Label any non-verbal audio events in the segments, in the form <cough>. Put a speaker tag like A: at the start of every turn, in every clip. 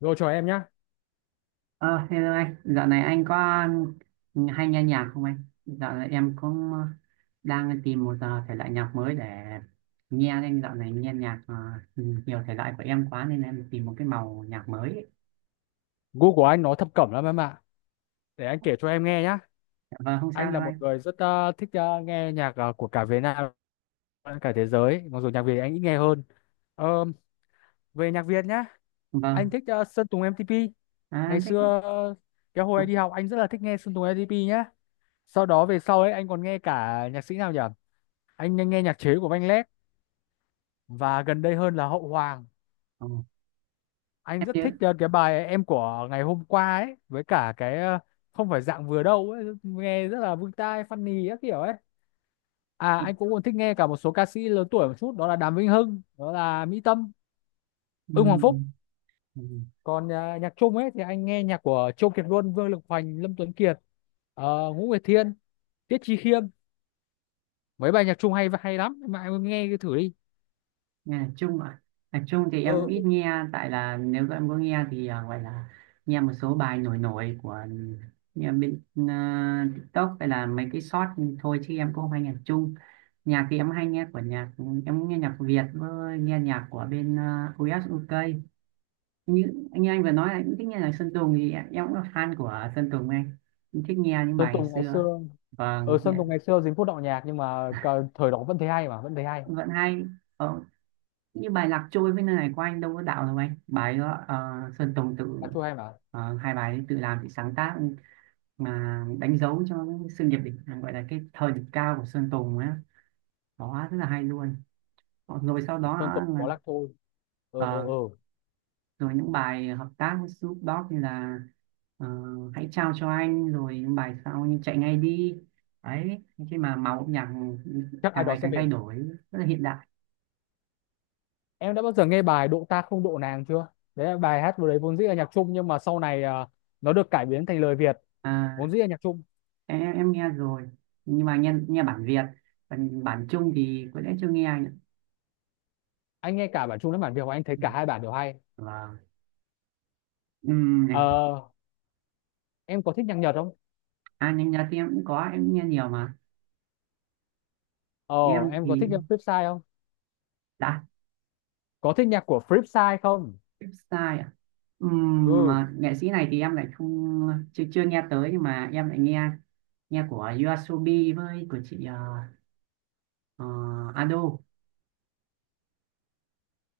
A: Rồi chào em nhá.
B: Ờ, Hello anh, dạo này anh có hay nghe nhạc không anh? Dạo này em cũng đang tìm một thể loại nhạc mới để nghe anh. Dạo này nghe nhạc nhiều thể loại của em quá nên em tìm một cái màu nhạc mới. Ấy.
A: Gu của anh nó thập cẩm lắm em ạ. Để anh kể cho em nghe nhá.
B: Vâng, không sao
A: Anh
B: đâu
A: là một
B: anh.
A: người rất thích nghe nhạc của cả Việt Nam, cả thế giới. Mặc dù nhạc Việt anh ít nghe hơn. Ờ, Về nhạc Việt nhá, anh
B: Vâng,
A: thích Sơn Tùng M-TP.
B: à,
A: Ngày
B: thích.
A: xưa, cái hồi anh đi học, anh rất là thích nghe Sơn Tùng M-TP nhá. Sau đó về sau ấy anh còn nghe cả nhạc sĩ nào nhỉ? Anh nghe nhạc chế của Văn Lét và gần đây hơn là Hậu Hoàng.
B: Ồ,
A: Anh
B: em
A: rất
B: chưa.
A: thích cái bài Em Của Ngày Hôm Qua ấy, với cả cái Không Phải Dạng Vừa Đâu ấy, nghe rất là vui tai, funny các kiểu ấy. À, anh cũng còn thích nghe cả một số ca sĩ lớn tuổi một chút, đó là Đàm Vĩnh Hưng, đó là Mỹ Tâm,
B: Ừ.
A: Ưng Hoàng Phúc.
B: Ừ.
A: Còn nhạc Trung ấy thì anh nghe nhạc của Châu Kiệt Luân, Vương Lực Hoành, Lâm Tuấn Kiệt, Ngũ Nguyệt Thiên, Tiết Chi Khiêm. Mấy bài nhạc Trung hay hay lắm, mà em nghe cái thử đi.
B: Nhạc Trung ạ. Nhạc Trung thì em cũng ít
A: Ừ,
B: nghe, tại là nếu em có nghe thì gọi là nghe một số bài nổi nổi của, nghe bên TikTok hay là mấy cái short thôi, chứ em cũng không hay nhạc Trung. Nhạc thì em hay nghe của nhạc, em nghe nhạc Việt với nghe nhạc của bên à, US UK. Như, như anh vừa nói là cũng thích nghe nhạc Sơn Tùng thì em cũng là fan của Sơn Tùng anh. Em thích nghe những
A: Sơn
B: bài ngày
A: Tùng ngày
B: xưa.
A: xưa, ở
B: Vâng,
A: Sơn
B: nghe-
A: Tùng ngày xưa dính phút đạo nhạc nhưng mà thời đó vẫn thấy hay, mà vẫn thấy hay.
B: vẫn hay. Ờ, như bài Lạc Trôi với Nơi Này của anh đâu có đạo đâu anh, bài đó Sơn Tùng
A: Nhạc
B: tự
A: Trung hay mà.
B: hai bài ấy tự làm tự sáng tác, mà đánh dấu cho cái sự nghiệp đỉnh, gọi là cái thời đỉnh cao của Sơn Tùng á, đó rất là hay luôn. Ờ, rồi sau đó
A: Sơn Tùng
B: là,
A: có Lạc Thôi. ờ ờ
B: ờ,
A: ờ
B: rồi những bài hợp tác với Snoop Dogg như là ờ, Hãy Trao Cho Anh, rồi những bài sau như Chạy Ngay Đi đấy, khi mà màu âm nhạc
A: Chắc ai
B: càng
A: đó
B: ngày
A: sẽ
B: càng thay
A: về.
B: đổi, rất là hiện đại.
A: Em đã bao giờ nghe bài Độ Ta Không Độ Nàng chưa? Đấy là bài hát vừa đấy, vốn dĩ là nhạc Trung nhưng mà sau này à, nó được cải biến thành lời Việt.
B: À,
A: Vốn dĩ là nhạc Trung.
B: em nghe rồi, nhưng mà nghe, nghe bản Việt, còn bản Trung thì có lẽ chưa nghe anh ạ.
A: Anh nghe cả bản Trung lẫn bản Việt và anh thấy
B: Ừ,
A: cả hai bản đều hay.
B: vâng. Này,
A: ờ em có thích nhạc Nhật không?
B: à nhanh nhật thì em cũng có, em nghe nhiều mà.
A: ờ
B: Em
A: em có
B: thì
A: thích nhạc Flipside không?
B: đã
A: Có thích nhạc của Flipside không?
B: sai à.
A: ừ
B: Mà nghệ sĩ này thì em lại không, chưa chưa nghe tới, nhưng mà em lại nghe, nghe của YOASOBI với của chị ờ, Ado,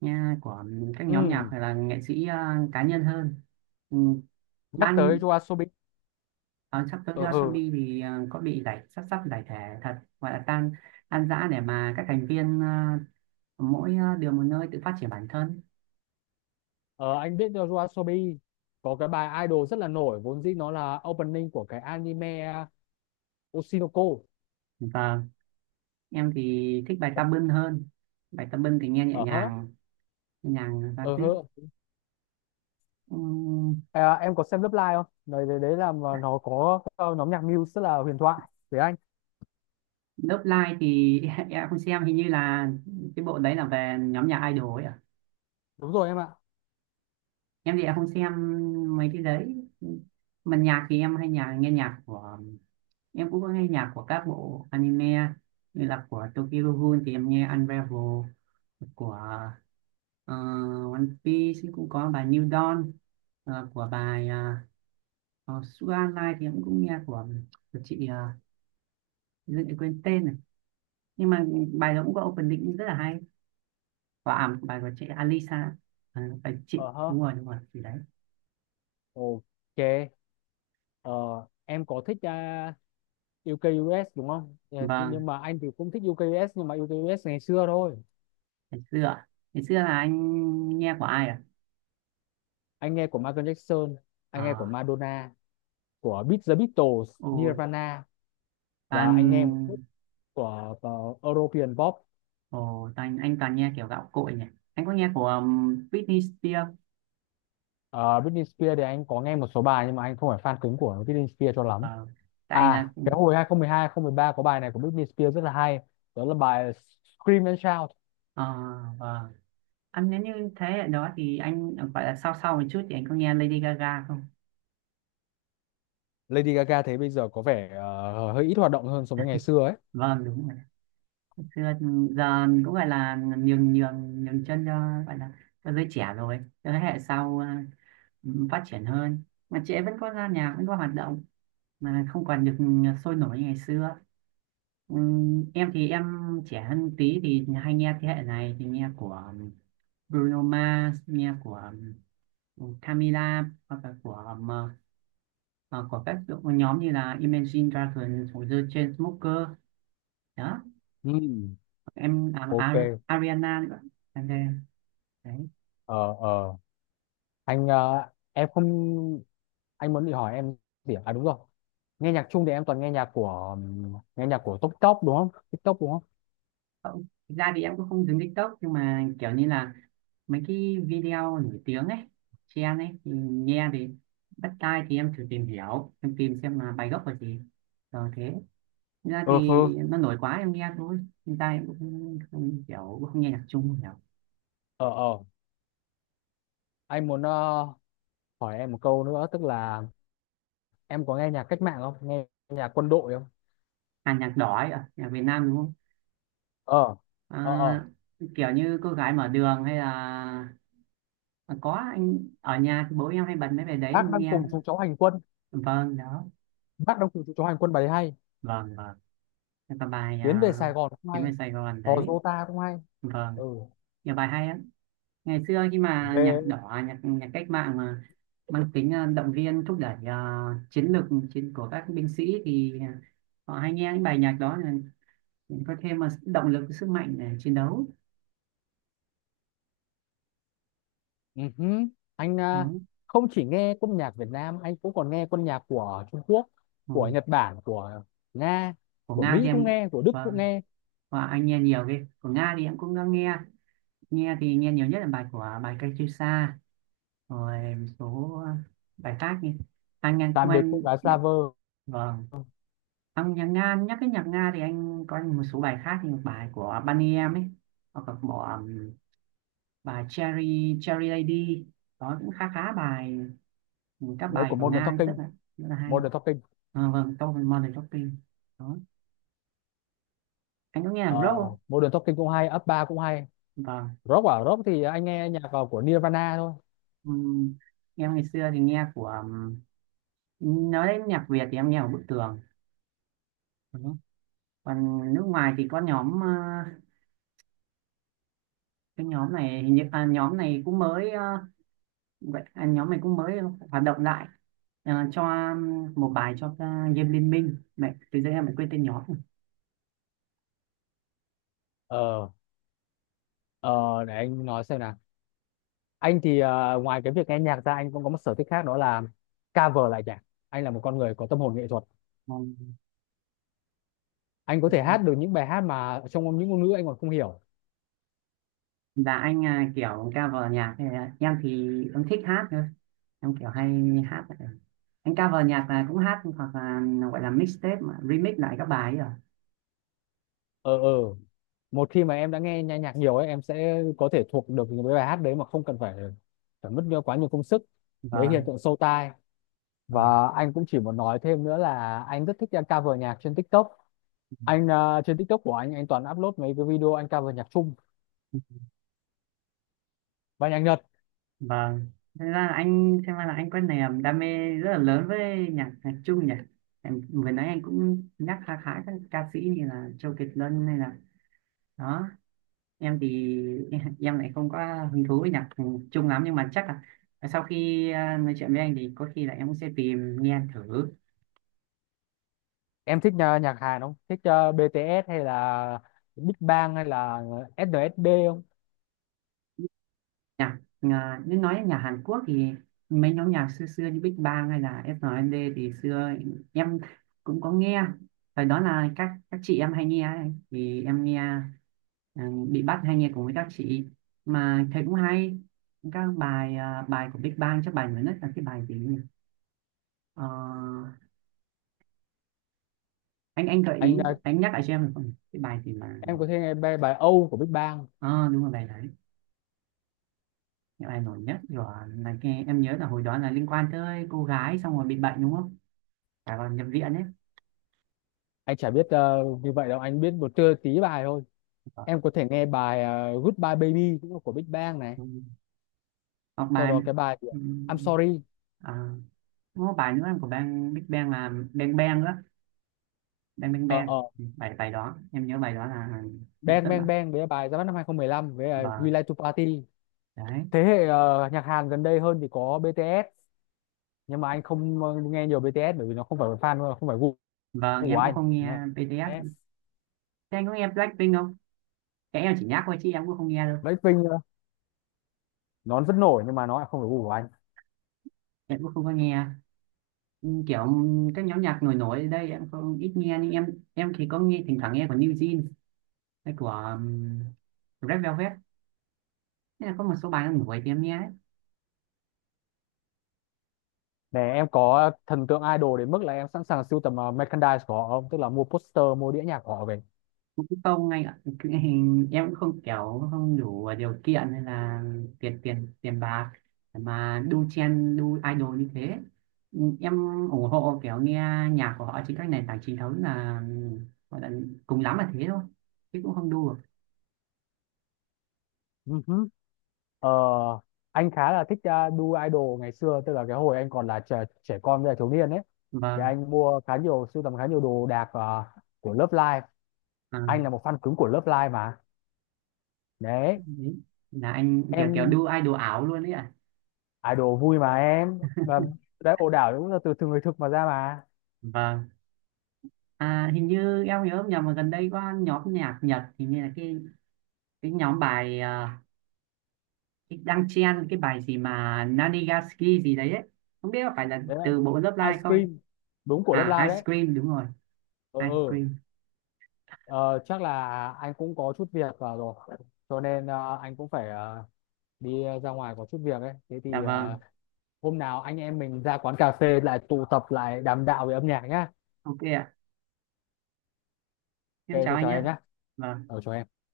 B: nghe của các
A: ừ
B: nhóm nhạc hay là nghệ sĩ cá nhân hơn. Ừm,
A: Nhắc tới
B: ban.
A: YOASOBI.
B: Ờ, sắp tới
A: ờ ừ.
B: Yoasobi thì có bị giải, sắp sắp giải thể thật, gọi là tan, tan rã, để mà các thành viên mỗi điều một nơi tự phát triển bản thân.
A: Ờ anh biết được YOASOBI có cái bài Idol rất là nổi, vốn dĩ nó là opening của cái anime Oshinoko.
B: Và em thì thích bài Tà Bưng hơn, bài Tà Bưng thì nghe nhẹ
A: Ờ hớ
B: nhàng, nhẹ nhàng và
A: ờ
B: tuyết.
A: hơ.
B: um,
A: À, em có xem Lớp Live không? Đấy đấy, đấy là mà nó có nhóm nhạc Muse, tức là huyền thoại với anh.
B: Love Live thì <laughs> em không xem, hình như là cái bộ đấy là về nhóm nhạc idol ấy à.
A: Đúng rồi em ạ.
B: Em thì em không xem mấy cái đấy. Mà nhạc thì em hay nhà nghe nhạc của, em cũng có nghe nhạc của các bộ anime, như là của Tokyo Ghoul thì em nghe Unravel, của ờ, One Piece thì cũng có bài New Dawn, của bài Sugar Line thì em cũng nghe của chị em quên tên này, nhưng mà bài đó cũng có opening rất là hay, và à, bài của chị Alisa. Ờ, bài chị
A: Ờ hơ.
B: đúng rồi, đúng rồi, chị đấy.
A: Ok. ờ, em có thích UK US đúng không? Ờ,
B: Vâng,
A: nhưng mà anh thì cũng thích UK US, nhưng mà UK US ngày xưa thôi.
B: ngày xưa, ngày xưa là anh nghe của ai ạ?
A: Anh nghe của Michael Jackson, anh nghe của
B: À?
A: Madonna, của Beat the Beatles,
B: Ờ, ồ,
A: Nirvana. Và
B: toàn.
A: anh nghe một chút của European pop.
B: Ồ, anh toàn nghe kiểu gạo cội nhỉ. Anh có nghe của Britney Spears.
A: Ờ, Britney Spears thì anh có nghe một số bài nhưng mà anh không phải fan cứng của Britney Spears cho lắm.
B: Vâng. Tại là
A: À, cái hồi 2012, ba có bài này của Britney Spears rất là hay. Đó là bài Scream and Shout.
B: ờ, vâng. Anh nếu như thế hệ đó thì anh gọi là sau, sau một chút thì anh có nghe Lady Gaga không?
A: Lady Gaga thấy bây giờ có vẻ hơi ít hoạt động hơn so với ngày xưa ấy.
B: Vâng đúng rồi. Xưa giờ cũng gọi là nhường, nhường, nhường chân cho, gọi là cho giới trẻ rồi. Cho thế hệ sau phát triển hơn. Mà chị ấy vẫn có ra nhà, vẫn có hoạt động, mà không còn được sôi nổi như ngày xưa. Em thì em trẻ hơn tí thì hay nghe thế hệ này, thì nghe của um, Bruno Mars, nghe của Camila, hoặc là của của các đội- nhóm như là Imagine Dragons hoặc The Chainsmokers đó.
A: Ừ.
B: Em à,
A: Ok.
B: Ar- Ariana nữa. Em đây, đấy.
A: ờ ờ anh ờ, em không Anh muốn đi hỏi em gì à? À, đúng rồi. Nghe nhạc chung thì em toàn nghe nhạc của TikTok đúng không? TikTok đúng không?
B: Không, thực ra thì em cũng không dùng TikTok, nhưng mà kiểu như là mấy cái video nổi tiếng ấy, trend ấy thì nghe thì bắt tai, thì em thử tìm hiểu, em tìm xem là bài gốc là gì rồi thế. Thực ra
A: Ừ hừ.
B: thì nó nổi quá em nghe thôi. Hiện tại em cũng không kiểu, cũng không nghe nhạc Trung nhiều.
A: Ờ ờ anh muốn hỏi em một câu nữa, tức là em có nghe nhạc cách mạng không? Nghe nhạc quân đội không?
B: À, nhạc đỏ ấy à, nhạc Việt Nam đúng không.
A: Ờ. Ờ ờ
B: À, kiểu như Cô Gái Mở Đường hay là à, có anh ở nhà thì bố em hay bật mấy bài đấy
A: bác
B: em
A: Đang
B: nghe.
A: Cùng Chúng Cháu Hành Quân,
B: Vâng đó.
A: Bác Đang Cùng Chúng Cháu Hành Quân bài hay.
B: Vâng, vâng. Cái còn bài
A: Tiến Về Sài Gòn cũng
B: Chuyến
A: hay.
B: về Sài Gòn
A: Hò
B: đấy.
A: Dô Ta cũng hay.
B: Vâng.
A: ừ
B: Nhiều bài hay lắm. Ngày xưa khi mà nhạc
A: về
B: đỏ, nhạc nhạc cách mạng mà mang tính à, động viên thúc đẩy à, chiến lược chiến của các binh sĩ, thì à, họ hay nghe những bài nhạc đó, mình có thêm một động lực sức mạnh để chiến đấu
A: Ừ hứ. anh
B: đó.
A: à, Không chỉ nghe quân nhạc Việt Nam, anh cũng còn nghe quân nhạc của Trung Quốc, của
B: Ừ.
A: Nhật Bản, của Nga,
B: Của
A: của
B: Nga thì
A: Mỹ cũng
B: em,
A: nghe, của Đức
B: và,
A: cũng nghe.
B: và anh nghe nhiều cái của Nga thì em cũng đã nghe. Nghe thì nghe nhiều nhất là bài của, bài Cây Chiêu Sa, rồi một số bài khác như anh ngang của
A: Tạm Biệt Cô
B: anh
A: Gái
B: đấy.
A: Slaver
B: Vâng. Ông nhạc Nga, nhắc cái nhạc Nga thì anh có một số bài khác như bài của Bunny em ấy, hoặc là bỏ bài Cherry Cherry Lady đó, cũng khá, khá bài, các
A: đấy,
B: bài
A: của
B: của
A: Modern
B: Nga rất
A: Talking,
B: là, rất là hay.
A: Modern Talking.
B: À, vâng, tôi Modern Talking đó. Anh có nghe nhạc
A: ờ,
B: rock không?
A: Modern Talking cũng hay, up ba cũng hay.
B: Vâng.
A: Rock à, rock thì anh nghe nhạc vào của Nirvana thôi.
B: Ừm, em ngày xưa thì nghe của nói đến nhạc Việt thì em nghe của Bức Tường. Ừ. Còn nước ngoài thì có nhóm cái nhóm này hình như à, nhóm này cũng mới vậy à, nhóm này cũng mới hoạt động lại. Ờ, cho một bài cho Diêm Liên Minh mẹ, từ giờ em lại quên tên nhóm.
A: ờ ờ để anh nói xem nào. Anh thì à, ngoài cái việc nghe nhạc ra, anh cũng có một sở thích khác, đó là cover lại nhạc. Anh là một con người có tâm hồn nghệ thuật. Anh có
B: Ừ.
A: thể hát được những bài hát mà trong những ngôn ngữ anh còn không hiểu.
B: Và anh kiểu cover nhạc thì em thích hát thôi, em kiểu hay hát. Anh cover nhạc là cũng hát, hoặc là gọi là mixtape mà remix lại các bài ấy à.
A: ờ ờ Một khi mà em đã nghe nhạc nhạc nhiều ấy, em sẽ có thể thuộc được những cái bài hát đấy mà không cần phải phải mất quá nhiều công sức. Đấy, hiện
B: Vâng.
A: tượng sâu tai.
B: Vâng.
A: Và anh cũng chỉ muốn nói thêm nữa là anh rất thích cover nhạc trên TikTok. Anh à, trên TikTok của anh toàn upload mấy cái video anh cover nhạc Trung và nhạc Nhật.
B: Vâng, thế ra là anh, xem ra là anh có niềm đam mê rất là lớn với nhạc nhạc Trung nhỉ. Em vừa nãy anh cũng nhắc khá, khá các ca sĩ như là Châu Kiệt Luân hay là đó. Em thì <laughs> em lại không có hứng thú với nhạc Trung lắm, nhưng mà chắc là sau khi à, nói chuyện với anh thì có khi là em cũng sẽ tìm nghe thử.
A: Em thích nhạc Hàn không? Thích BTS hay là Big Bang hay là SNSD không?
B: Nhạc à, nếu nói nhà Hàn Quốc thì mấy nhóm nhạc xưa xưa như Big Bang hay là SNSD thì xưa em cũng có nghe. Thời đó là các chị em hay nghe ấy, thì em nghe. Ừ, bị bắt hay nghe cùng với các chị mà thấy cũng hay. Các bài à, bài của Big Bang chắc bài mới nhất là cái bài gì nhỉ? Ờ, anh gợi
A: anh
B: ý
A: ờ,
B: anh nhắc lại cho em được không, cái bài gì mà.
A: em có thể nghe bài Âu của Big Bang.
B: Ờ đúng rồi, bài đấy, cái bài nổi nhất rồi. Là nghe em nhớ là hồi đó là liên quan tới cô gái xong rồi bị bệnh đúng không, à còn nhập viện ấy.
A: Anh chả biết như vậy đâu, anh biết một trưa tí bài thôi. Em có thể nghe bài Goodbye Baby cũng là của Big Bang này.
B: Ừ. Hoặc
A: Sau
B: bài,
A: đó cái bài của
B: ừ,
A: I'm Sorry.
B: à, có bài nữa của Big Bang là Bang Bang nữa, Bang Bang
A: ờ
B: Bang.
A: ờ
B: Ừ, bài, bài đó em nhớ bài đó là,
A: Bang
B: tức
A: Bang
B: là,
A: Bang với bài ra mắt năm 2015 với We
B: và
A: Like to Party.
B: đấy.
A: Thế hệ nhạc Hàn gần đây hơn thì có BTS, nhưng mà anh không nghe nhiều BTS bởi vì nó không phải là fan, không phải gu
B: Vâng,
A: của
B: em cũng
A: anh.
B: không nghe BTS.
A: Đấy.
B: Thế anh có nghe Blackpink không, cái em chỉ nhắc thôi chứ em cũng không nghe đâu.
A: Blackpink nó vẫn nổi nhưng mà nó lại không được gu của anh.
B: Em cũng không có nghe kiểu các nhóm nhạc nổi nổi ở đây, em không ít nghe, nhưng em thì có nghe, thỉnh thoảng nghe của New Jeans hay của Red Velvet. Thế là có một số bài nó nổi thì em nghe.
A: Nè, em có thần tượng idol đến mức là em sẵn sàng sưu tầm merchandise của họ không, tức là mua poster, mua đĩa nhạc của họ về?
B: Cũng không anh ạ. Cái hình em cũng không kiểu không đủ điều kiện hay là tiền, tiền bạc để mà đu chen, đu idol như thế. Ừ, em ủng hộ kiểu nghe nhạc của họ trên các nền tảng chính thống, là gọi là cùng lắm là thế thôi, chứ cũng không đu được.
A: Ừ hứ. Ờ, anh khá là thích đu idol ngày xưa, tức là cái hồi anh còn là trẻ con với là thiếu niên ấy, thì
B: Vâng.
A: anh mua khá nhiều, sưu tầm khá nhiều đồ đạc của Love Live.
B: À,
A: Anh là một fan cứng của Love Live mà. Đấy.
B: đấy. Là anh kiểu, kiểu
A: Em
B: đu idol ảo luôn đấy ạ.
A: idol vui mà em. Và đấy, ồ đảo cũng là từ từ người thực mà ra mà.
B: Vâng. À, hình như em nhớ không nhầm mà gần đây có nhóm nhạc Nhật, hình như là cái nhóm bài à, đang chen cái bài gì mà Nanigaski gì đấy ấy. Không biết có phải là
A: Đấy là
B: từ bộ Love
A: Ice
B: Live không?
A: Cream, đúng của Love
B: À,
A: Live
B: Ice
A: đấy.
B: Cream đúng rồi,
A: ừ
B: Ice
A: ừ
B: Cream.
A: Ờ, chắc là anh cũng có chút việc rồi, cho nên anh cũng phải đi ra ngoài có chút việc ấy. Thế
B: Dạ
A: thì
B: vâng,
A: hôm nào anh em mình ra quán cà phê lại tụ tập, lại đàm đạo về âm nhạc nhá.
B: ok ạ. Em
A: Ok,
B: chào
A: tôi
B: anh
A: chào
B: nhé.
A: em nhá.
B: Vâng.
A: Chào em.